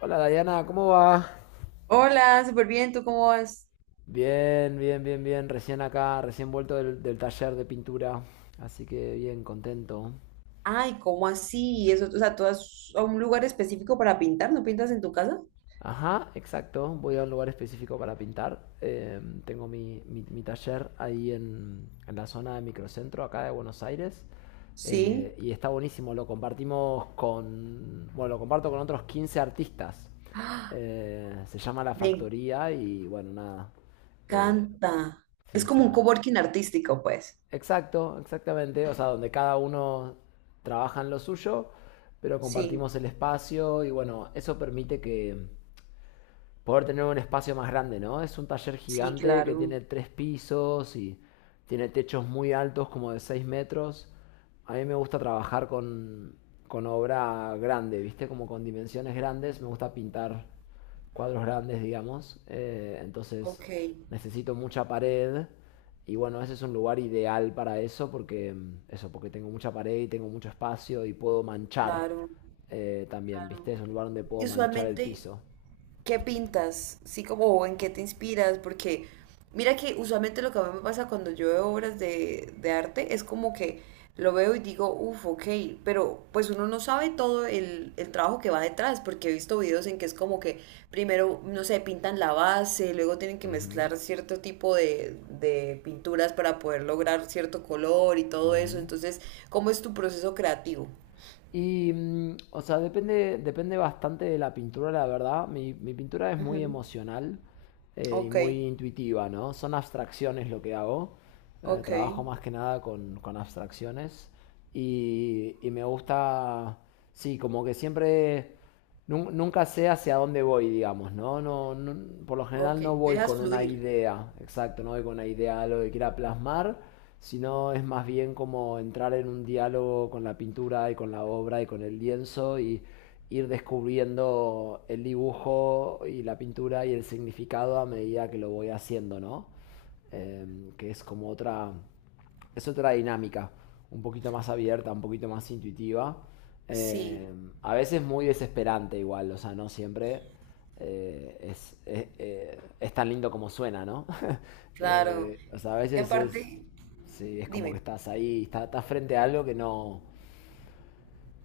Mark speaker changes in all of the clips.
Speaker 1: Hola Dayana, ¿cómo va?
Speaker 2: Hola, súper bien, ¿tú cómo vas?
Speaker 1: Bien, bien, bien, bien. Recién acá, recién vuelto del taller de pintura. Así que bien, contento.
Speaker 2: Ay, ¿cómo así? Eso, o sea, ¿tú vas a un lugar específico para pintar? ¿No pintas en tu casa?
Speaker 1: Ajá, exacto. Voy a un lugar específico para pintar. Tengo mi taller ahí en la zona de microcentro, acá de Buenos Aires.
Speaker 2: Sí.
Speaker 1: Y está buenísimo. Lo compartimos con... Bueno, lo comparto con otros 15 artistas.
Speaker 2: ¡Ah!
Speaker 1: Se llama La
Speaker 2: Me
Speaker 1: Factoría y bueno, nada. Eh,
Speaker 2: encanta.
Speaker 1: sí,
Speaker 2: Es como un
Speaker 1: está.
Speaker 2: coworking artístico, pues.
Speaker 1: Exacto, exactamente. O sea, donde cada uno trabaja en lo suyo, pero
Speaker 2: Sí,
Speaker 1: compartimos el espacio y bueno, eso permite que, poder tener un espacio más grande, ¿no? Es un taller
Speaker 2: sí,
Speaker 1: gigante que tiene
Speaker 2: claro.
Speaker 1: tres pisos y tiene techos muy altos, como de 6 metros. A mí me gusta trabajar con obra grande, ¿viste? Como con dimensiones grandes. Me gusta pintar cuadros grandes, digamos. Entonces
Speaker 2: Ok,
Speaker 1: necesito mucha pared. Y bueno, ese es un lugar ideal para eso porque, eso, porque tengo mucha pared y tengo mucho espacio y puedo manchar
Speaker 2: claro.
Speaker 1: también, ¿viste? Es un lugar donde
Speaker 2: Y
Speaker 1: puedo manchar el
Speaker 2: usualmente,
Speaker 1: piso.
Speaker 2: ¿qué pintas? Sí, como o en qué te inspiras, porque mira que usualmente lo que a mí me pasa cuando yo veo obras de arte es como que lo veo y digo, uff, ok, pero pues uno no sabe todo el trabajo que va detrás, porque he visto videos en que es como que primero, no sé, pintan la base, luego tienen que
Speaker 1: Ujú.
Speaker 2: mezclar cierto tipo de pinturas para poder lograr cierto color y todo eso,
Speaker 1: Ujú.
Speaker 2: entonces, ¿cómo es tu proceso creativo?
Speaker 1: O sea, depende, depende bastante de la pintura, la verdad. Mi pintura es muy
Speaker 2: Ujú.
Speaker 1: emocional y
Speaker 2: Ok,
Speaker 1: muy intuitiva, ¿no? Son abstracciones lo que hago.
Speaker 2: ok,
Speaker 1: Trabajo más que nada con abstracciones. Y me gusta, sí, como que siempre nunca sé hacia dónde voy, digamos, ¿no? Por lo
Speaker 2: ok,
Speaker 1: general no voy
Speaker 2: dejas
Speaker 1: con una
Speaker 2: fluir.
Speaker 1: idea, exacto, no voy con una idea de lo que quiera plasmar, sino es más bien como entrar en un diálogo con la pintura y con la obra y con el lienzo y ir descubriendo el dibujo y la pintura y el significado a medida que lo voy haciendo, ¿no? Que es como otra es otra dinámica, un poquito más abierta, un poquito más intuitiva. Eh,
Speaker 2: Sí,
Speaker 1: a veces muy desesperante igual, o sea, no siempre es tan lindo como suena, ¿no?
Speaker 2: claro.
Speaker 1: O sea, a
Speaker 2: Y
Speaker 1: veces es,
Speaker 2: aparte,
Speaker 1: sí, es como que
Speaker 2: dime.
Speaker 1: estás ahí, estás frente a algo que no,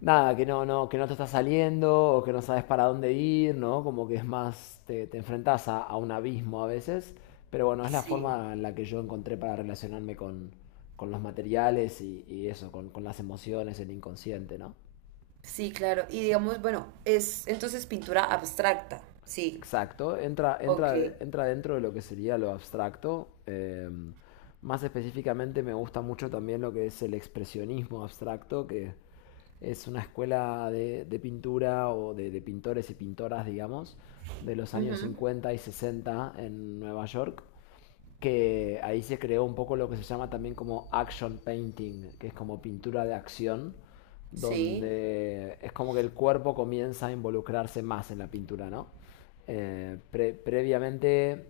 Speaker 1: nada, que que no te está saliendo o que no sabes para dónde ir, ¿no? Como que es más, te enfrentas a un abismo a veces, pero bueno, es la
Speaker 2: Sí,
Speaker 1: forma en la que yo encontré para relacionarme con, los materiales y eso, con las emociones, el inconsciente, ¿no?
Speaker 2: sí, claro. Y digamos, bueno, es entonces pintura abstracta. Sí,
Speaker 1: Exacto,
Speaker 2: ok.
Speaker 1: entra dentro de lo que sería lo abstracto. Más específicamente me gusta mucho también lo que es el expresionismo abstracto, que es una escuela de pintura o de pintores y pintoras, digamos, de los años
Speaker 2: Ujú,
Speaker 1: 50 y 60 en Nueva York, que ahí se creó un poco lo que se llama también como action painting, que es como pintura de acción
Speaker 2: sí.
Speaker 1: donde es como que el cuerpo comienza a involucrarse más en la pintura, ¿no? Previamente,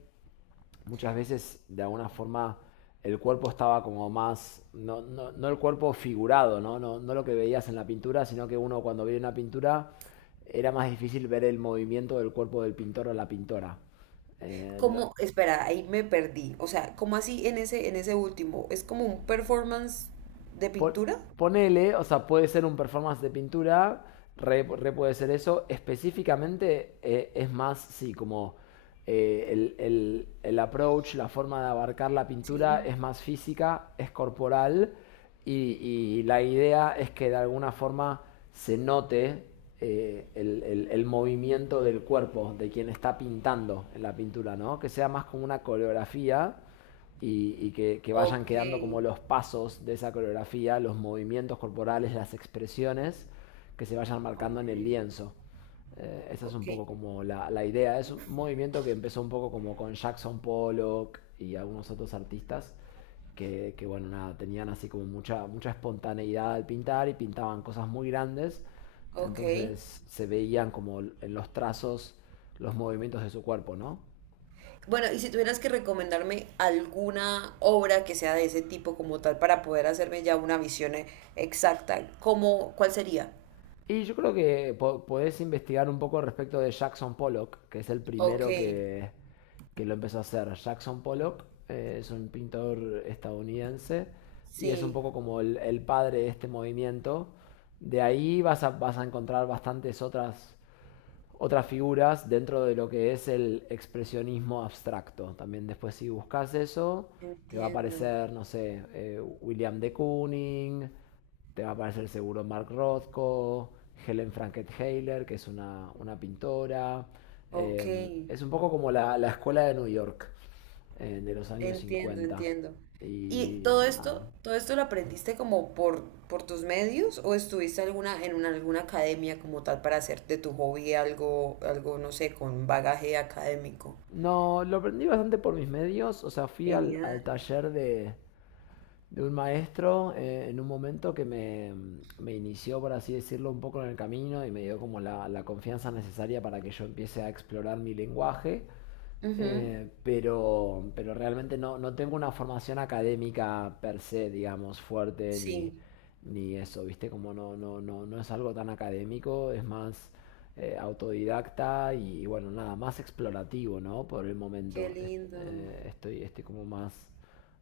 Speaker 1: muchas veces, de alguna forma, el cuerpo estaba como más, no el cuerpo figurado, ¿no? No lo que veías en la pintura, sino que uno cuando veía una pintura era más difícil ver el movimiento del cuerpo del pintor o la pintora. Eh, lo-
Speaker 2: ¿Cómo? Espera, ahí me perdí. O sea, ¿cómo así en ese último? ¿Es como un performance de
Speaker 1: Po-
Speaker 2: pintura?
Speaker 1: ponele, o sea, puede ser un performance de pintura, re puede ser eso. Específicamente es más, sí, como el approach, la forma de abarcar la pintura
Speaker 2: Sí.
Speaker 1: es más física, es corporal y, y la idea es que de alguna forma se note el movimiento del cuerpo de quien está pintando en la pintura, ¿no? Que sea más como una coreografía y que vayan
Speaker 2: Ok,
Speaker 1: quedando como los pasos de esa coreografía, los movimientos corporales, las expresiones que se vayan marcando
Speaker 2: ok,
Speaker 1: en el lienzo. Esa es un
Speaker 2: ok,
Speaker 1: poco como la idea. Es un movimiento que empezó un poco como con Jackson Pollock y algunos otros artistas que, bueno, nada, tenían así como mucha, mucha espontaneidad al pintar y pintaban cosas muy grandes.
Speaker 2: ok.
Speaker 1: Entonces se veían como en los trazos los movimientos de su cuerpo, ¿no?
Speaker 2: Bueno, y si tuvieras que recomendarme alguna obra que sea de ese tipo como tal para poder hacerme ya una visión exacta, ¿cómo, cuál sería?
Speaker 1: Yo creo que podés investigar un poco respecto de Jackson Pollock, que es el
Speaker 2: Ok,
Speaker 1: primero que lo empezó a hacer. Jackson Pollock es un pintor estadounidense y es un
Speaker 2: sí,
Speaker 1: poco como el padre de este movimiento. De ahí vas vas a encontrar bastantes otras figuras dentro de lo que es el expresionismo abstracto. También después si buscas eso, te va a
Speaker 2: entiendo.
Speaker 1: aparecer, no sé, William de Kooning, te va a aparecer seguro Mark Rothko, Helen franket que es una pintora.
Speaker 2: Ok,
Speaker 1: Es un poco como la escuela de New York de los años
Speaker 2: entiendo,
Speaker 1: 50
Speaker 2: entiendo. ¿Y
Speaker 1: Y Ah,
Speaker 2: todo esto lo aprendiste como por tus medios o estuviste alguna, en una, alguna academia como tal para hacer de tu hobby algo, algo, no sé, con bagaje académico?
Speaker 1: no, lo aprendí bastante por mis medios, o sea, fui
Speaker 2: Genial.
Speaker 1: al taller de un maestro en un momento que me inició, por así decirlo, un poco en el camino y me dio como la confianza necesaria para que yo empiece a explorar mi lenguaje,
Speaker 2: Ujú,
Speaker 1: pero realmente no, no tengo una formación académica per se, digamos, fuerte
Speaker 2: sí,
Speaker 1: ni eso, ¿viste? Como no es algo tan académico, es más autodidacta y, bueno, nada, más explorativo, ¿no? Por el
Speaker 2: qué
Speaker 1: momento.
Speaker 2: lindo.
Speaker 1: Estoy como más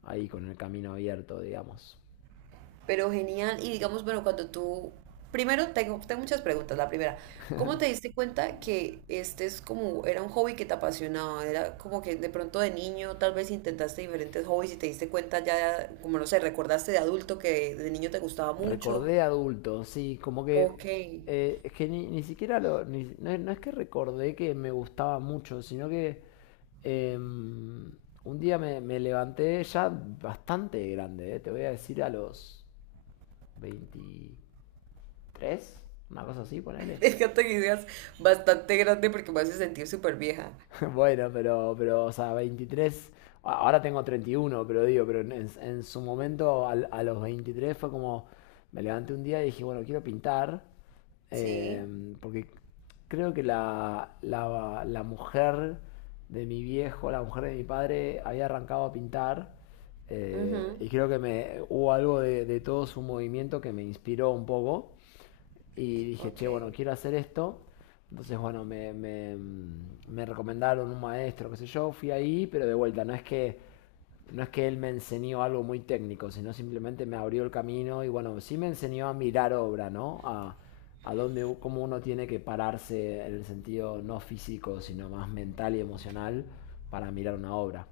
Speaker 1: ahí con el camino abierto, digamos.
Speaker 2: Pero genial. Y digamos, bueno, cuando tú... Primero, tengo, tengo muchas preguntas. La primera, ¿cómo te diste cuenta que este es como, era un hobby que te apasionaba? Era como que de pronto de niño tal vez intentaste diferentes hobbies y te diste cuenta ya, como no sé, recordaste de adulto que de niño te gustaba mucho.
Speaker 1: Recordé adulto, sí, como que
Speaker 2: Ok.
Speaker 1: es que ni siquiera lo. No, no es que recordé que me gustaba mucho, sino que un día me levanté ya bastante grande, te voy a decir a los 23 una cosa así, ponele.
Speaker 2: Déjate que digas bastante grande porque me hace sentir súper vieja.
Speaker 1: Bueno, o sea, 23. Ahora tengo 31, pero digo, pero en su momento a, los 23 fue como, me levanté un día y dije, bueno, quiero pintar,
Speaker 2: Sí.
Speaker 1: porque creo que la mujer de mi viejo, la mujer de mi padre, había arrancado a pintar,
Speaker 2: Ujú.
Speaker 1: y creo que me, hubo algo de todo su movimiento que me inspiró un poco. Y dije,
Speaker 2: Ok.
Speaker 1: che, bueno, quiero hacer esto. Entonces, bueno, me recomendaron un maestro, qué sé yo, fui ahí, pero de vuelta, no es que, no es que él me enseñó algo muy técnico, sino simplemente me abrió el camino y bueno, sí me enseñó a mirar obra, ¿no? Cómo uno tiene que pararse en el sentido no físico, sino más mental y emocional para mirar una obra.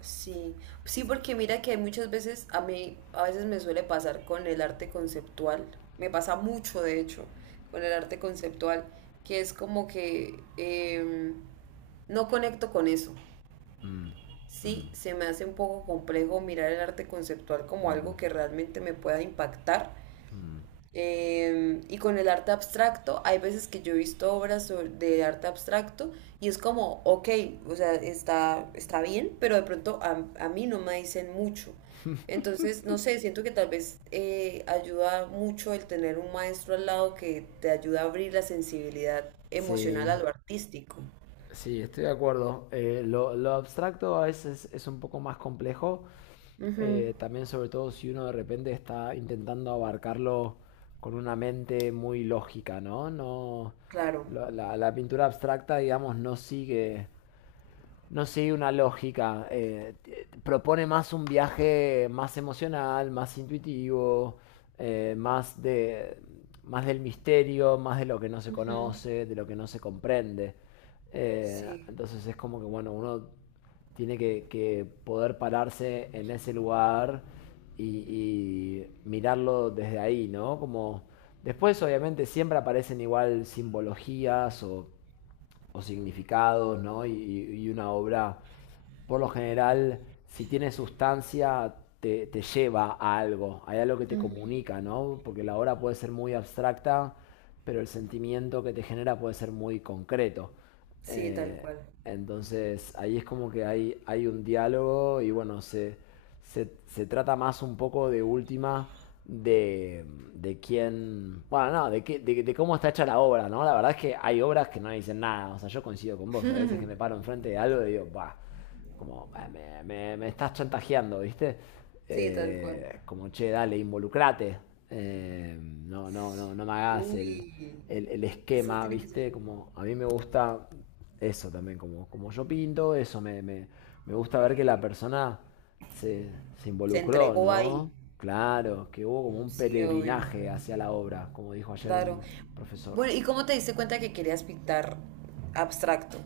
Speaker 2: Sí, sí, porque mira que muchas veces a mí, a veces me suele pasar con el arte conceptual, me pasa mucho de hecho, con el arte conceptual, que es como que no conecto con eso.
Speaker 1: Mm, mm,
Speaker 2: Sí, se me hace un poco complejo mirar el arte conceptual
Speaker 1: sí,
Speaker 2: como
Speaker 1: mm,
Speaker 2: algo que realmente me pueda impactar,
Speaker 1: mm.
Speaker 2: y con el arte abstracto, hay veces que yo he visto de arte abstracto y es como, ok, o sea, está, está bien, pero de pronto a mí no me dicen mucho. Entonces, no sé, siento que tal vez ayuda mucho el tener un maestro al lado que te ayuda a abrir la sensibilidad
Speaker 1: Sí,
Speaker 2: emocional
Speaker 1: sí,
Speaker 2: a lo artístico.
Speaker 1: sí, estoy de acuerdo. Lo abstracto a veces es un poco más complejo,
Speaker 2: Ujú,
Speaker 1: también sobre todo si uno de repente está intentando abarcarlo con una mente muy lógica, ¿no? No,
Speaker 2: claro.
Speaker 1: la pintura abstracta, digamos, no sigue una lógica. Propone más un viaje más emocional, más intuitivo, más más del misterio, más de lo que no se
Speaker 2: Ujú,
Speaker 1: conoce, de lo que no se comprende.
Speaker 2: sí,
Speaker 1: Entonces es como que, bueno, uno tiene que poder pararse en ese lugar y, y mirarlo desde ahí, ¿no? Como después obviamente siempre aparecen igual simbologías o significados, ¿no? Y una obra por lo general, si tiene sustancia, te lleva a algo, hay algo que te comunica, ¿no? Porque la obra puede ser muy abstracta, pero el sentimiento que te genera puede ser muy concreto.
Speaker 2: sí, tal
Speaker 1: Eh,
Speaker 2: cual.
Speaker 1: entonces, ahí es como que hay un diálogo y bueno, se trata más un poco de última de, de quién, bueno, no, de cómo está hecha la obra, ¿no? La verdad es que hay obras que no dicen nada, o sea, yo coincido con vos, a veces que me paro enfrente de algo y digo, va, como "Ah, me estás chantajeando, ¿viste?"
Speaker 2: Sí, tal cual.
Speaker 1: Como, che, dale, involucrate. No me hagas
Speaker 2: Uy,
Speaker 1: el
Speaker 2: eso
Speaker 1: esquema,
Speaker 2: tiene que ser.
Speaker 1: ¿viste? Como a mí me gusta eso también, como, como yo pinto, eso me gusta ver que la persona se, se
Speaker 2: Se
Speaker 1: involucró,
Speaker 2: entregó ahí.
Speaker 1: ¿no? Claro, que hubo como un
Speaker 2: Sí, obvio.
Speaker 1: peregrinaje hacia la obra, como dijo ayer
Speaker 2: Claro.
Speaker 1: un profesor.
Speaker 2: Bueno, ¿y cómo te diste cuenta que querías pintar abstracto?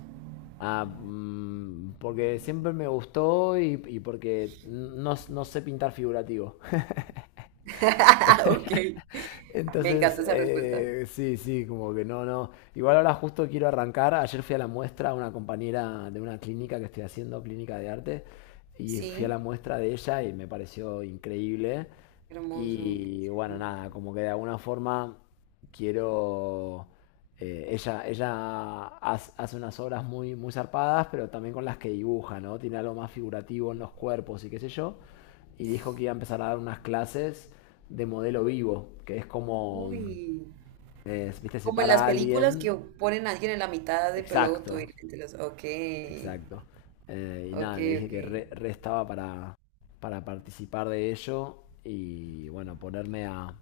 Speaker 1: Ah, porque siempre me gustó y porque no, no sé pintar figurativo.
Speaker 2: Ok. Me
Speaker 1: Entonces,
Speaker 2: encanta esa respuesta.
Speaker 1: sí, sí, como que no, no. Igual ahora justo quiero arrancar. Ayer fui a la muestra a una compañera de una clínica que estoy haciendo, clínica de arte, y fui a
Speaker 2: Sí,
Speaker 1: la muestra de ella y me pareció increíble.
Speaker 2: hermoso, qué
Speaker 1: Y bueno,
Speaker 2: chévere.
Speaker 1: nada, como que de alguna forma quiero... hace unas obras muy, muy zarpadas, pero también con las que dibuja, ¿no? Tiene algo más figurativo en los cuerpos y qué sé yo y dijo que iba a empezar a dar unas clases de modelo vivo, que es como,
Speaker 2: Uy.
Speaker 1: viste, se
Speaker 2: Como en las
Speaker 1: para a
Speaker 2: películas
Speaker 1: alguien.
Speaker 2: que ponen a alguien en la mitad de peloto y
Speaker 1: Exacto,
Speaker 2: la gente los... Ok,
Speaker 1: exacto. Y
Speaker 2: ok,
Speaker 1: nada, le dije
Speaker 2: ok.
Speaker 1: que re estaba para, participar de ello y bueno, ponerme a,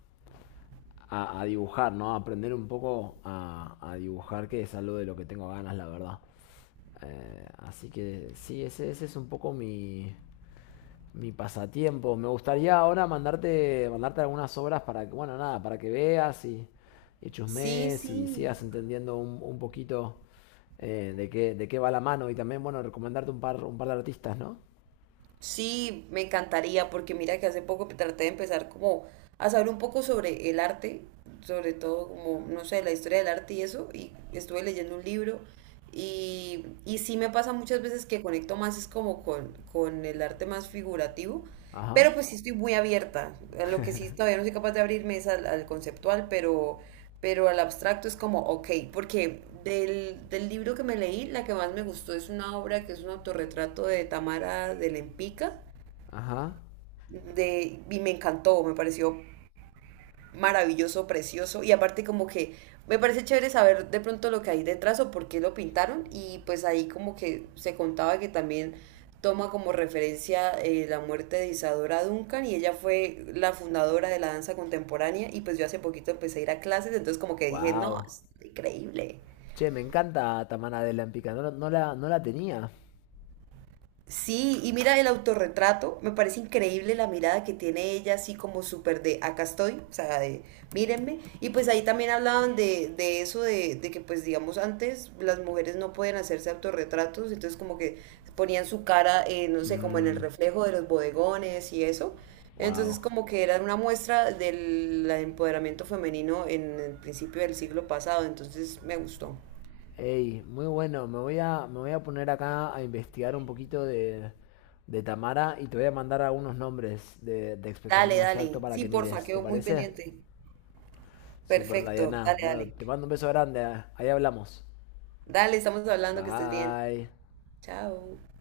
Speaker 1: a, a dibujar, ¿no? Aprender un poco a dibujar, que es algo de lo que tengo ganas, la verdad. Así que sí, ese es un poco mi pasatiempo. Me gustaría ahora mandarte algunas obras para que, bueno, nada, para que veas y
Speaker 2: Sí,
Speaker 1: chusmees y
Speaker 2: sí.
Speaker 1: sigas entendiendo un poquito de qué va la mano. Y también, bueno, recomendarte un par de artistas, ¿no?
Speaker 2: Sí, me encantaría, porque mira que hace poco traté de empezar como a saber un poco sobre el arte, sobre todo como, no sé, la historia del arte y eso, y estuve leyendo un libro y sí me pasa muchas veces que conecto más es como con el arte más figurativo,
Speaker 1: Ajá,
Speaker 2: pero pues sí estoy muy abierta. A lo que sí todavía no soy capaz de abrirme es al, al conceptual, pero al abstracto es como, ok, porque del libro que me leí, la que más me gustó es una obra que es un autorretrato de Tamara de Lempica,
Speaker 1: ajá.
Speaker 2: de, y me encantó, me pareció maravilloso, precioso y aparte como que me parece chévere saber de pronto lo que hay detrás o por qué lo pintaron y pues ahí como que se contaba que también toma como referencia la muerte de Isadora Duncan y ella fue la fundadora de la danza contemporánea y pues yo hace poquito empecé a ir a clases, entonces como que dije, no,
Speaker 1: Wow.
Speaker 2: es increíble.
Speaker 1: Che, me encanta Tamana de la en Pica. No, no no la tenía.
Speaker 2: Sí, y mira el autorretrato, me parece increíble la mirada que tiene ella, así como súper de acá estoy, o sea, de mírenme. Y pues ahí también hablaban de eso, de que pues digamos antes las mujeres no pueden hacerse autorretratos, entonces como que ponían su cara, no sé, como en
Speaker 1: Mmm,
Speaker 2: el reflejo de los bodegones y eso. Entonces
Speaker 1: wow.
Speaker 2: como que era una muestra del empoderamiento femenino en el principio del siglo pasado, entonces me gustó.
Speaker 1: Hey, muy bueno. Me voy me voy a poner acá a investigar un poquito de Tamara y te voy a mandar algunos nombres de
Speaker 2: Dale,
Speaker 1: expresionismo abstracto
Speaker 2: dale.
Speaker 1: para
Speaker 2: Sí,
Speaker 1: que
Speaker 2: porfa,
Speaker 1: mires. ¿Te
Speaker 2: quedo muy
Speaker 1: parece?
Speaker 2: pendiente.
Speaker 1: Super,
Speaker 2: Perfecto,
Speaker 1: Diana.
Speaker 2: dale,
Speaker 1: Bueno,
Speaker 2: dale.
Speaker 1: te mando un beso grande. Ahí hablamos.
Speaker 2: Dale, estamos hablando, que estés bien.
Speaker 1: Bye.
Speaker 2: Chao.